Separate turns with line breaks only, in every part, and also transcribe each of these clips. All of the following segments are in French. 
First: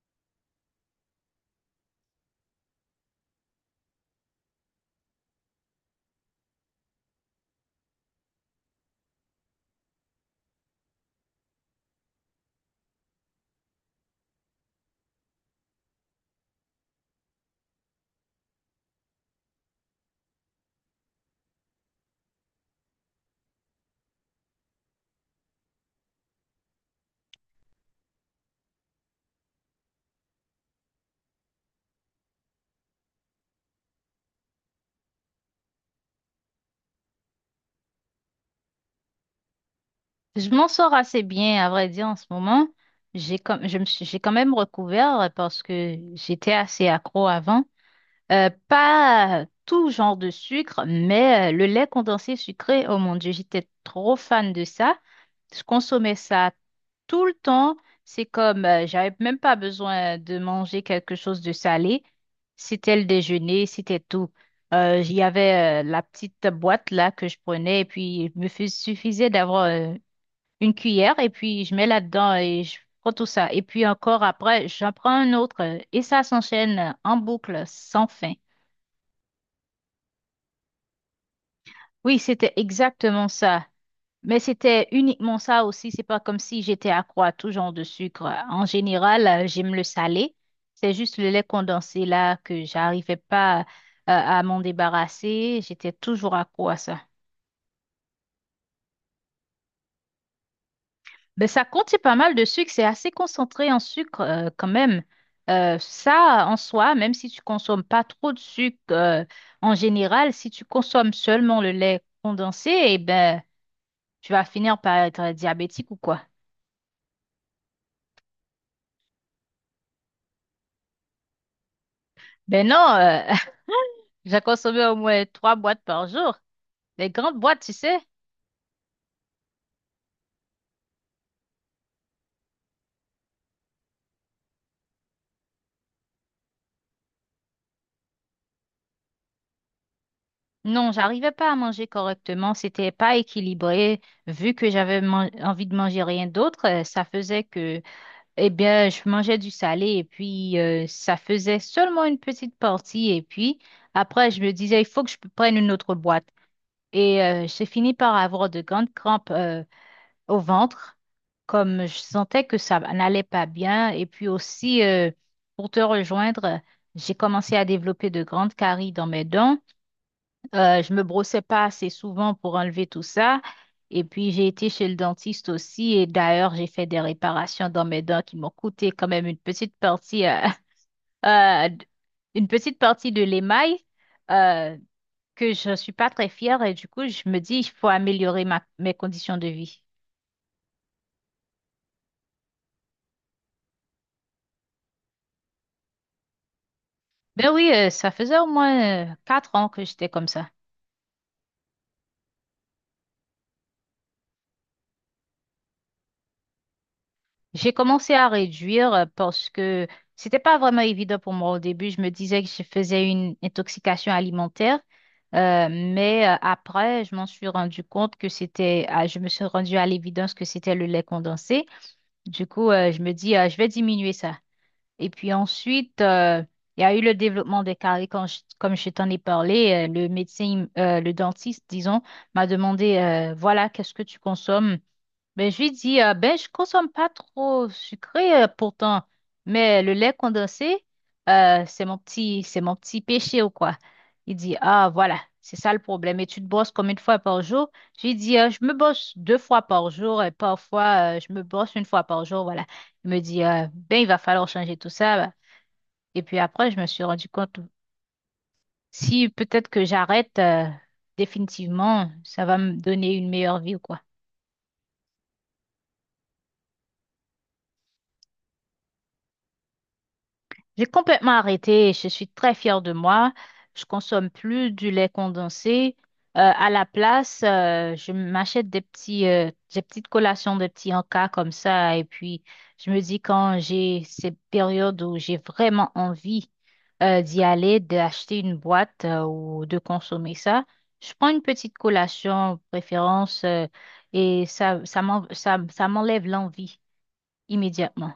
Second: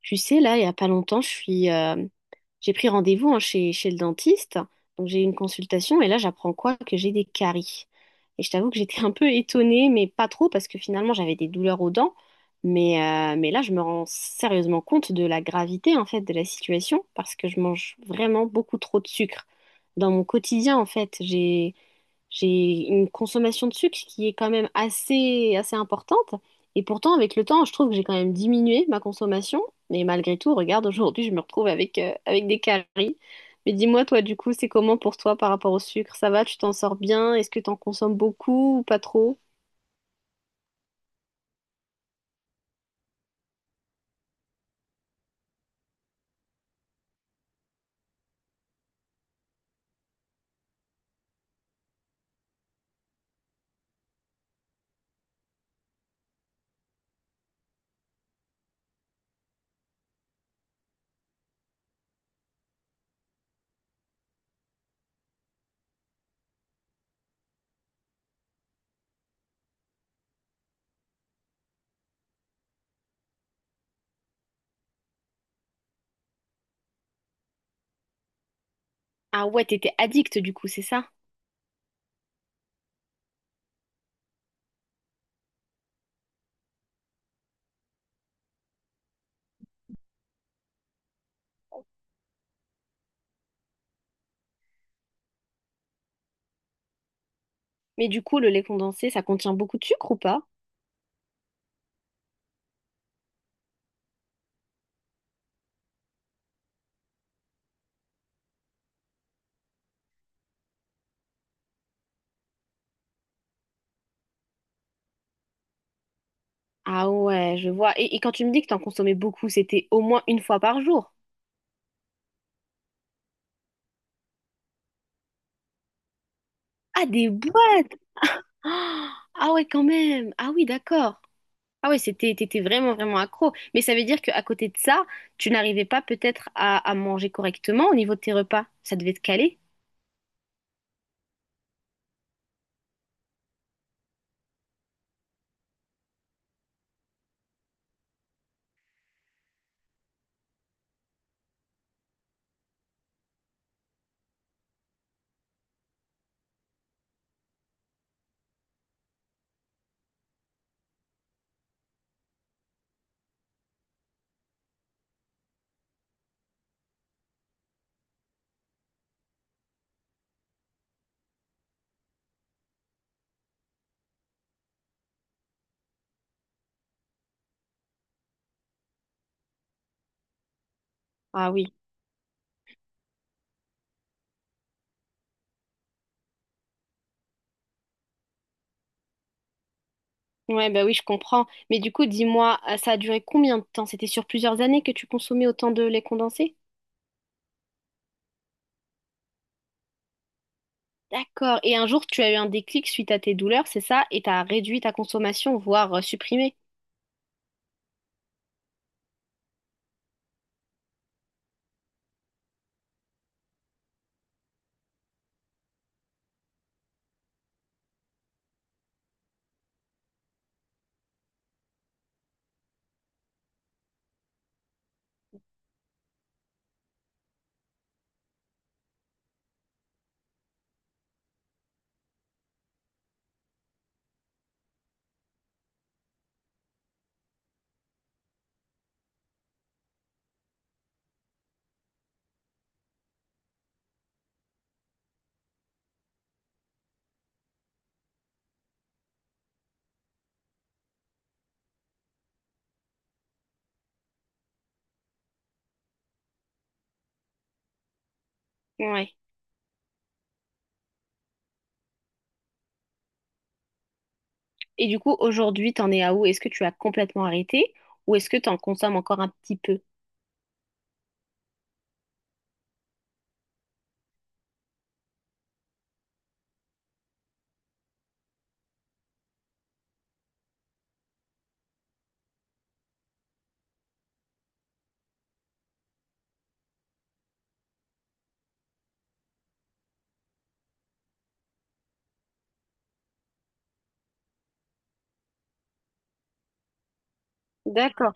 Tu sais, là, il n'y a pas longtemps, j'ai pris rendez-vous hein, chez le dentiste. Donc, j'ai eu une consultation et là, j'apprends quoi? Que j'ai des caries. Et je t'avoue que j'étais un peu étonnée, mais pas trop, parce que finalement, j'avais des douleurs aux dents. Mais là, je me rends sérieusement compte de la gravité, en fait, de la situation, parce que je mange vraiment beaucoup trop de sucre. Dans mon quotidien, en fait, j'ai une consommation de sucre qui est quand même assez importante. Et pourtant, avec le temps, je trouve que j'ai quand même diminué ma consommation. Mais malgré tout, regarde, aujourd'hui, je me retrouve avec des caries. Mais dis-moi, toi, du coup, c'est comment pour toi par rapport au sucre? Ça va, tu t'en sors bien? Est-ce que t'en consommes beaucoup ou pas trop?
Je m'en sors assez bien, à vrai dire, en ce moment. J'ai comme, j'ai quand même recouvert parce que j'étais assez accro avant. Pas tout genre de sucre, mais le lait condensé sucré, oh mon Dieu, j'étais trop fan de ça. Je consommais ça tout le temps. C'est comme, j'avais même pas besoin de manger quelque chose de salé. C'était le déjeuner, c'était tout. Il y avait la petite boîte là que je prenais et puis suffisait d'avoir une cuillère et puis je mets là-dedans et je prends tout ça. Et puis encore après, j'en prends un autre et ça s'enchaîne en boucle sans fin.
Ah ouais, t'étais addict, du coup, c'est ça?
Oui, c'était exactement ça. Mais c'était uniquement ça aussi. C'est pas comme si j'étais accro à tout genre de sucre. En général, j'aime le salé. C'est juste le lait condensé là que j'arrivais pas à m'en débarrasser. J'étais toujours accro à ça.
Mais du coup, le lait condensé, ça contient beaucoup de sucre ou pas?
Ben, ça contient pas mal de sucre, c'est assez concentré en sucre quand même. Ça, en soi, même si tu consommes pas trop de sucre en général, si tu consommes seulement le lait condensé, eh ben, tu vas finir par être diabétique ou quoi.
Ah ouais, je vois. Et quand tu me dis que t'en consommais beaucoup, c'était au moins une fois par jour.
Ben non, j'ai consommé au moins trois boîtes par jour.
Ah,
Les
des
grandes boîtes, tu
boîtes!
sais.
Ah ah ouais, quand même. Ah oui, d'accord. Ah ouais, t'étais vraiment, vraiment accro. Mais ça veut dire qu'à côté de ça, tu n'arrivais pas peut-être à manger correctement au niveau de tes repas. Ça devait te caler.
Non, j'arrivais pas à manger correctement, c'était pas équilibré. Vu que envie de manger rien d'autre, ça faisait que eh bien, je mangeais du salé et puis ça faisait seulement une petite partie. Et puis après, je me disais, il faut que je prenne une autre boîte. Et j'ai fini par avoir de grandes crampes au ventre, comme je sentais que ça n'allait pas bien. Et puis aussi, pour te rejoindre, j'ai commencé à développer de grandes caries dans mes dents. Je me brossais pas assez souvent pour enlever tout ça. Et puis, j'ai été chez le dentiste aussi. Et d'ailleurs, j'ai fait des réparations dans mes dents qui m'ont coûté quand même une petite partie,
Ah
euh,
oui.
d- une petite partie de l'émail, euh, que je suis pas très fière. Et du coup, je me dis, il faut améliorer ma, mes conditions de vie.
Ouais, bah oui, je comprends. Mais du coup, dis-moi, ça a duré combien de temps? C'était sur plusieurs années que tu consommais autant de lait condensé?
Ben oui, ça faisait au moins 4 ans que j'étais comme ça.
D'accord. Et un jour, tu as eu un déclic suite à tes douleurs, c'est ça? Et t'as réduit ta consommation, voire supprimé.
J'ai commencé à réduire parce que c'était pas vraiment évident pour moi au début. Je me disais que je faisais une intoxication alimentaire, mais après, je m'en suis rendu compte que c'était, ah, je me suis rendu à l'évidence que c'était le lait condensé. Du coup, je me dis, je vais diminuer ça. Et puis ensuite, il y a eu le développement des caries comme je t'en ai parlé. Le médecin, le dentiste, disons, m'a demandé, voilà, qu'est-ce que tu consommes? Ben, je lui dis, ben, je consomme pas trop sucré pourtant, mais le lait condensé, c'est mon petit péché ou quoi. Il dit, ah, voilà, c'est ça le problème. Et tu te brosses combien de fois par jour? Je lui dis, je me brosse deux fois par jour et parfois, je me brosse une fois par jour, voilà. Il me dit, ben, il va falloir changer tout ça. Bah. Et puis après, je me suis rendu compte,
Ouais.
si peut-être que j'arrête, définitivement, ça va me donner une meilleure vie ou quoi.
Et du coup, aujourd'hui, t'en es à où? Est-ce que tu as complètement arrêté ou est-ce que t'en consommes encore un petit peu?
J'ai complètement arrêté. Je suis très fière de moi. Je consomme plus du lait condensé. À la place, je m'achète des petits, des petites collations, des petits encas comme ça. Et puis, je me dis quand j'ai ces périodes où j'ai vraiment envie, d'y aller, d'acheter une boîte, ou de consommer ça, je prends une petite collation, préférence, et ça, ça m'enlève l'envie immédiatement.
D'accord.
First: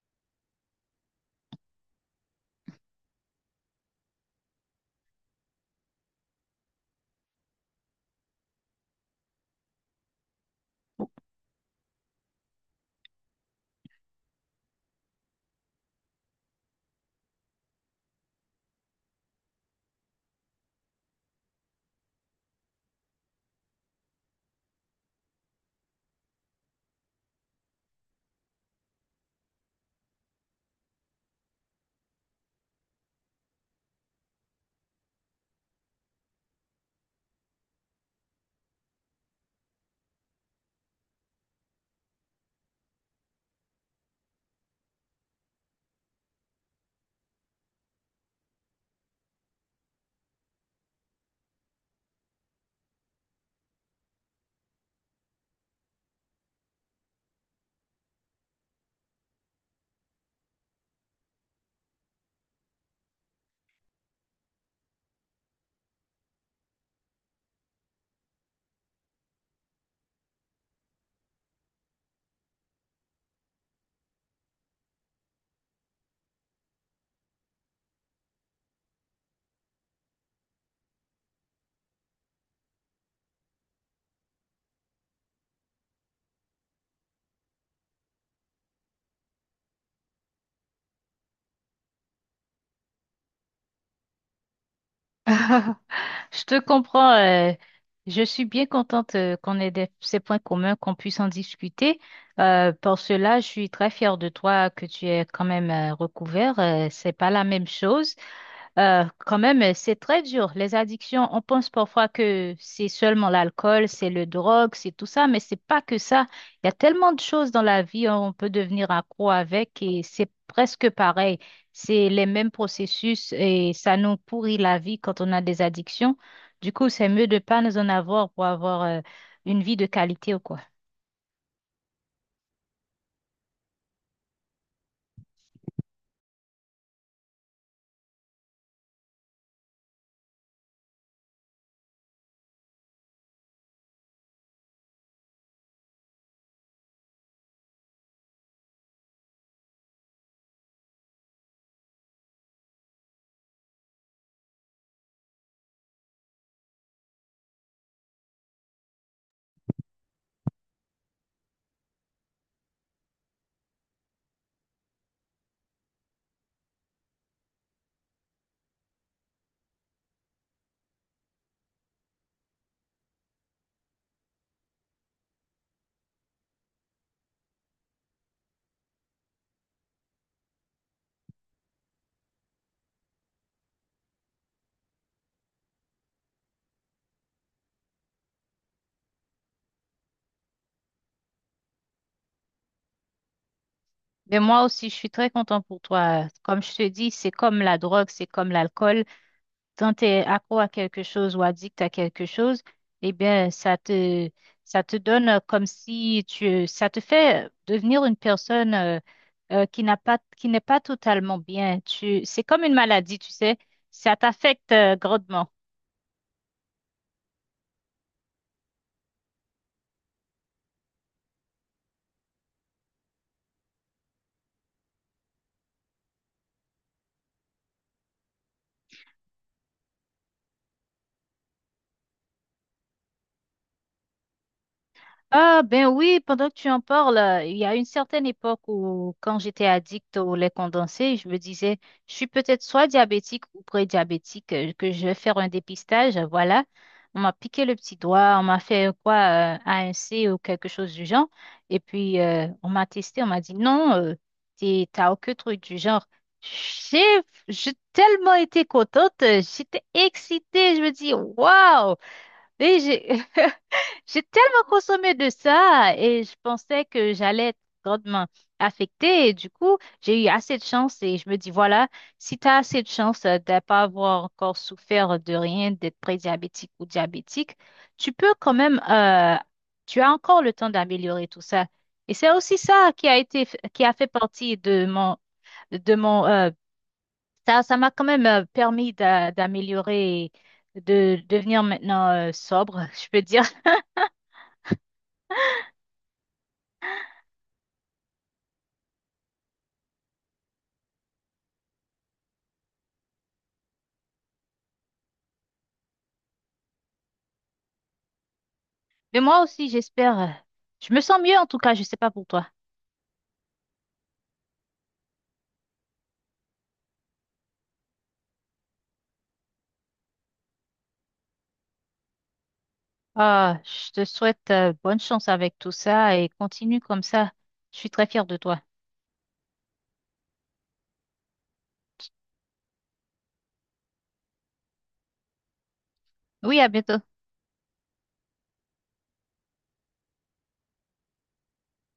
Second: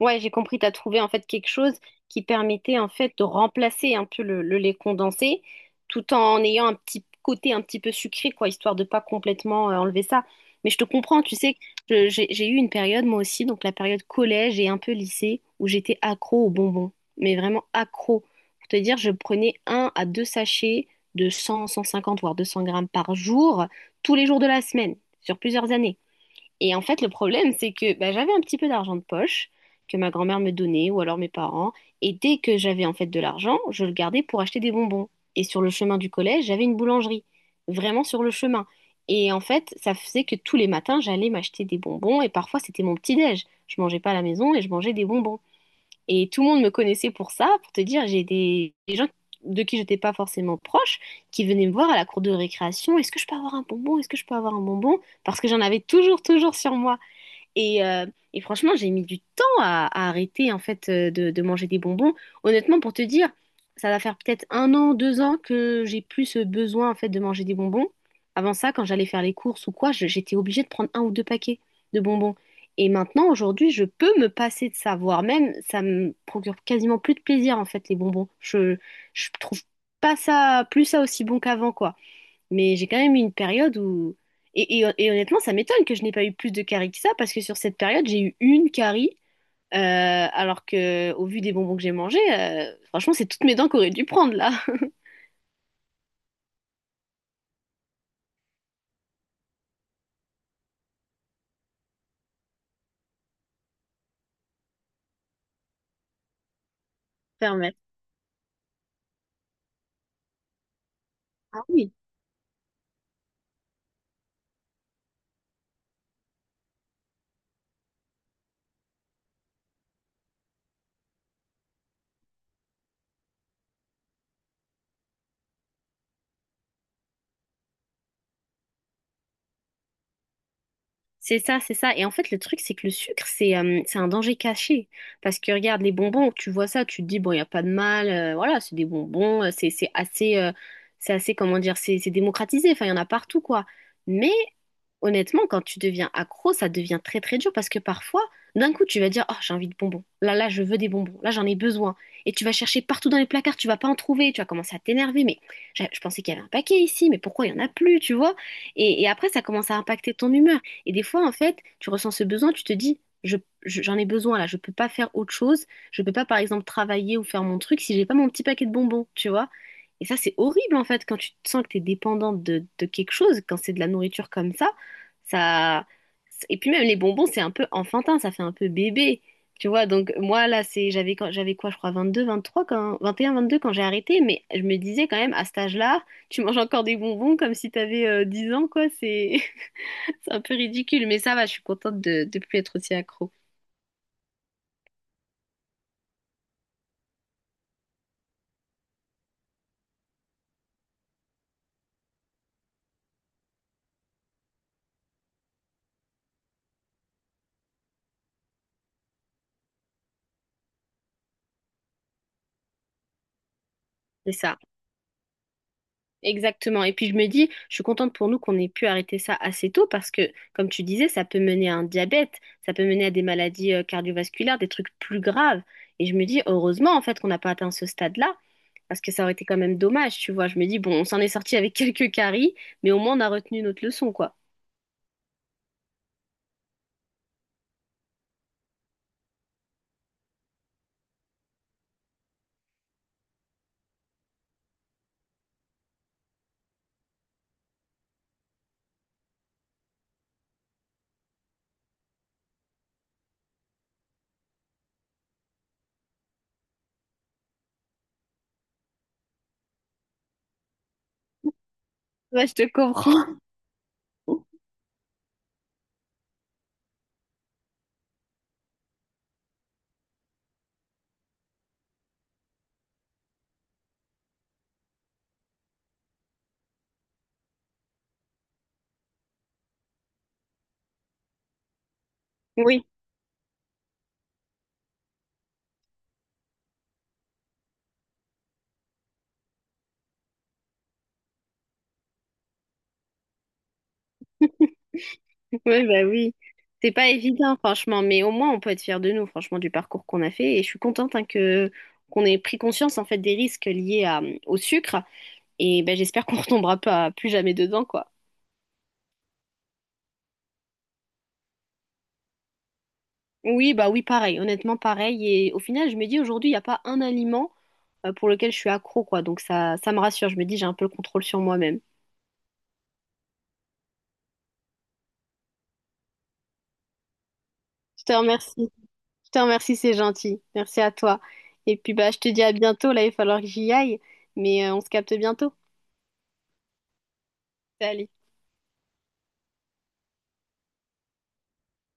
Ouais, j'ai compris, tu as trouvé en fait quelque chose qui permettait en fait de remplacer un peu le lait condensé tout en ayant un petit côté un petit peu sucré, quoi, histoire de pas complètement enlever ça. Mais je te comprends, tu sais, j'ai eu une période moi aussi, donc la période collège et un peu lycée, où j'étais accro aux bonbons, mais vraiment accro. Pour te dire, je prenais un à deux sachets de 100, 150, voire 200 grammes par jour, tous les jours de la semaine, sur plusieurs années. Et en fait, le problème, c'est que bah, j'avais un petit peu d'argent de poche que ma grand-mère me donnait ou alors mes parents. Et dès que j'avais en fait de l'argent, je le gardais pour acheter des bonbons. Et sur le chemin du collège, j'avais une boulangerie, vraiment sur le chemin. Et en fait, ça faisait que tous les matins, j'allais m'acheter des bonbons et parfois c'était mon petit-déj. Je mangeais pas à la maison et je mangeais des bonbons. Et tout le monde me connaissait pour ça, pour te dire, j'ai des gens de qui j'étais pas forcément proche qui venaient me voir à la cour de récréation. Est-ce que je peux avoir un bonbon? Est-ce que je peux avoir un bonbon? Parce que j'en avais toujours, toujours sur moi. Et, euh, et franchement, j'ai mis du temps à arrêter en fait de manger des bonbons. Honnêtement, pour te dire, ça va faire peut-être un an, deux ans que j'ai plus ce besoin en fait de manger des bonbons. Avant ça, quand j'allais faire les courses ou quoi, j'étais obligée de prendre un ou deux paquets de bonbons. Et maintenant, aujourd'hui, je peux me passer de ça, voire même ça me procure quasiment plus de plaisir en fait les bonbons. Je trouve pas ça plus ça aussi bon qu'avant quoi. Mais j'ai quand même eu une période où. Et honnêtement, ça m'étonne que je n'ai pas eu plus de caries que ça, parce que sur cette période, j'ai eu une carie, alors que au vu des bonbons que j'ai mangés, franchement, c'est toutes mes dents qu'aurait dû prendre là.
Je te comprends. Je suis bien contente qu'on ait ces points communs, qu'on puisse en discuter. Pour cela, je suis très fière de toi que tu aies quand même recouvert. C'est pas la même
Permettre.
chose. Quand même, c'est très dur. Les addictions, on
Ah
pense
oui.
parfois que c'est seulement l'alcool, c'est le drogue, c'est tout ça, mais c'est pas que ça. Il y a tellement de choses dans la vie, hein, on peut devenir accro avec et c'est presque pareil. C'est les mêmes processus et ça nous pourrit la vie quand on a des addictions. Du coup, c'est mieux de pas nous en avoir pour avoir une vie de qualité ou quoi.
C'est ça, c'est ça. Et en fait, le truc, c'est que le sucre, c'est un danger caché. Parce que regarde, les bonbons, tu vois ça, tu te dis, bon, il n'y a pas de mal, voilà, c'est des bonbons, c'est assez, comment dire, c'est démocratisé, enfin, il y en a partout, quoi. Mais honnêtement, quand tu deviens accro, ça devient très très dur parce que parfois, d'un coup, tu vas dire, oh, j'ai envie de bonbons. Là, là, je veux des bonbons. Là, j'en ai besoin. Et tu vas chercher partout dans les placards, tu vas pas en trouver. Tu vas commencer à t'énerver. Mais je pensais qu'il y avait un paquet ici, mais pourquoi il y en a plus, tu vois? Et après, ça commence à impacter ton humeur. Et des fois, en fait, tu ressens ce besoin, tu te dis, j'en ai besoin là. Je peux pas faire autre chose. Je peux pas, par exemple, travailler ou faire mon truc si j'ai pas mon petit paquet de bonbons, tu vois? Et ça, c'est horrible en fait quand tu te sens que tu es dépendante de quelque chose, quand c'est de la nourriture comme ça. Ça. Et puis même les bonbons, c'est un peu enfantin, ça fait un peu bébé. Tu vois, donc moi là, c'est j'avais quoi, je crois 22, 23 quand 21, 22 quand j'ai arrêté, mais je me disais quand même à cet âge-là, tu manges encore des bonbons comme si t'avais avais 10 ans quoi, c'est c'est un peu ridicule, mais ça va, je suis contente de plus être aussi accro.
Mais moi aussi, je suis très contente pour toi. Comme je te dis, c'est comme la drogue, c'est comme l'alcool. Quand tu es accro à quelque chose ou addict à quelque chose, eh bien, ça te donne comme si tu, ça te fait devenir une personne qui n'a pas, qui n'est pas totalement bien. Tu, c'est comme une maladie, tu sais, ça
C'est ça.
t'affecte grandement.
Exactement. Et puis je me dis, je suis contente pour nous qu'on ait pu arrêter ça assez tôt parce que, comme tu disais, ça peut mener à un diabète, ça peut mener à des maladies cardiovasculaires, des trucs plus graves. Et je me dis, heureusement, en fait, qu'on n'a pas atteint ce stade-là parce que ça aurait été quand même dommage, tu vois. Je me dis, bon, on s'en est sorti avec quelques caries, mais au moins on a retenu notre leçon, quoi.
Ah ben oui, pendant que tu en parles, il y a une certaine époque où quand j'étais addict au lait condensé, je me disais, je suis peut-être soit diabétique ou pré-diabétique, que je vais faire un dépistage, voilà. On m'a piqué le petit doigt, on m'a fait quoi, A1C ou quelque chose du genre. Et puis, on m'a testé, on m'a dit, non, t'as aucun truc du genre. J'ai j'ai tellement été contente, j'étais excitée, je me dis, waouh!
Ouais, je te
Et j'ai
comprends.
j'ai tellement consommé de ça et je pensais que j'allais être grandement affectée. Et du coup, j'ai eu assez de chance et je me dis, voilà, si tu as assez de chance de ne pas avoir encore souffert de rien, d'être prédiabétique ou diabétique, tu peux quand même, tu as encore le temps d'améliorer tout ça. Et c'est aussi
Oui,
ça qui a été, qui a fait partie de mon, ça, ça m'a quand même permis d'améliorer, de devenir maintenant, sobre, je peux dire.
oui, bah oui. C'est pas évident, franchement, mais au moins on peut être fiers de nous, franchement, du parcours qu'on a fait. Et je suis contente hein, que qu'on ait pris conscience en fait des risques liés au sucre. Et ben, j'espère qu'on retombera pas plus jamais dedans, quoi.
Mais moi aussi, j'espère. Je me sens mieux en tout cas, je sais pas pour toi.
Oui, bah oui, pareil, honnêtement, pareil. Et au final, je me dis aujourd'hui, il n'y a pas un aliment pour lequel je suis accro, quoi. Donc ça me rassure. Je me dis, j'ai un peu le contrôle sur moi-même.
Ah, je te souhaite bonne chance avec tout ça et continue comme ça. Je suis
Je
très
te
fière de toi.
remercie. Je te remercie, c'est gentil. Merci à toi. Et puis, bah, je te dis à bientôt. Là, il va falloir que j'y aille. Mais on se capte bientôt.
Oui, à bientôt.
Salut.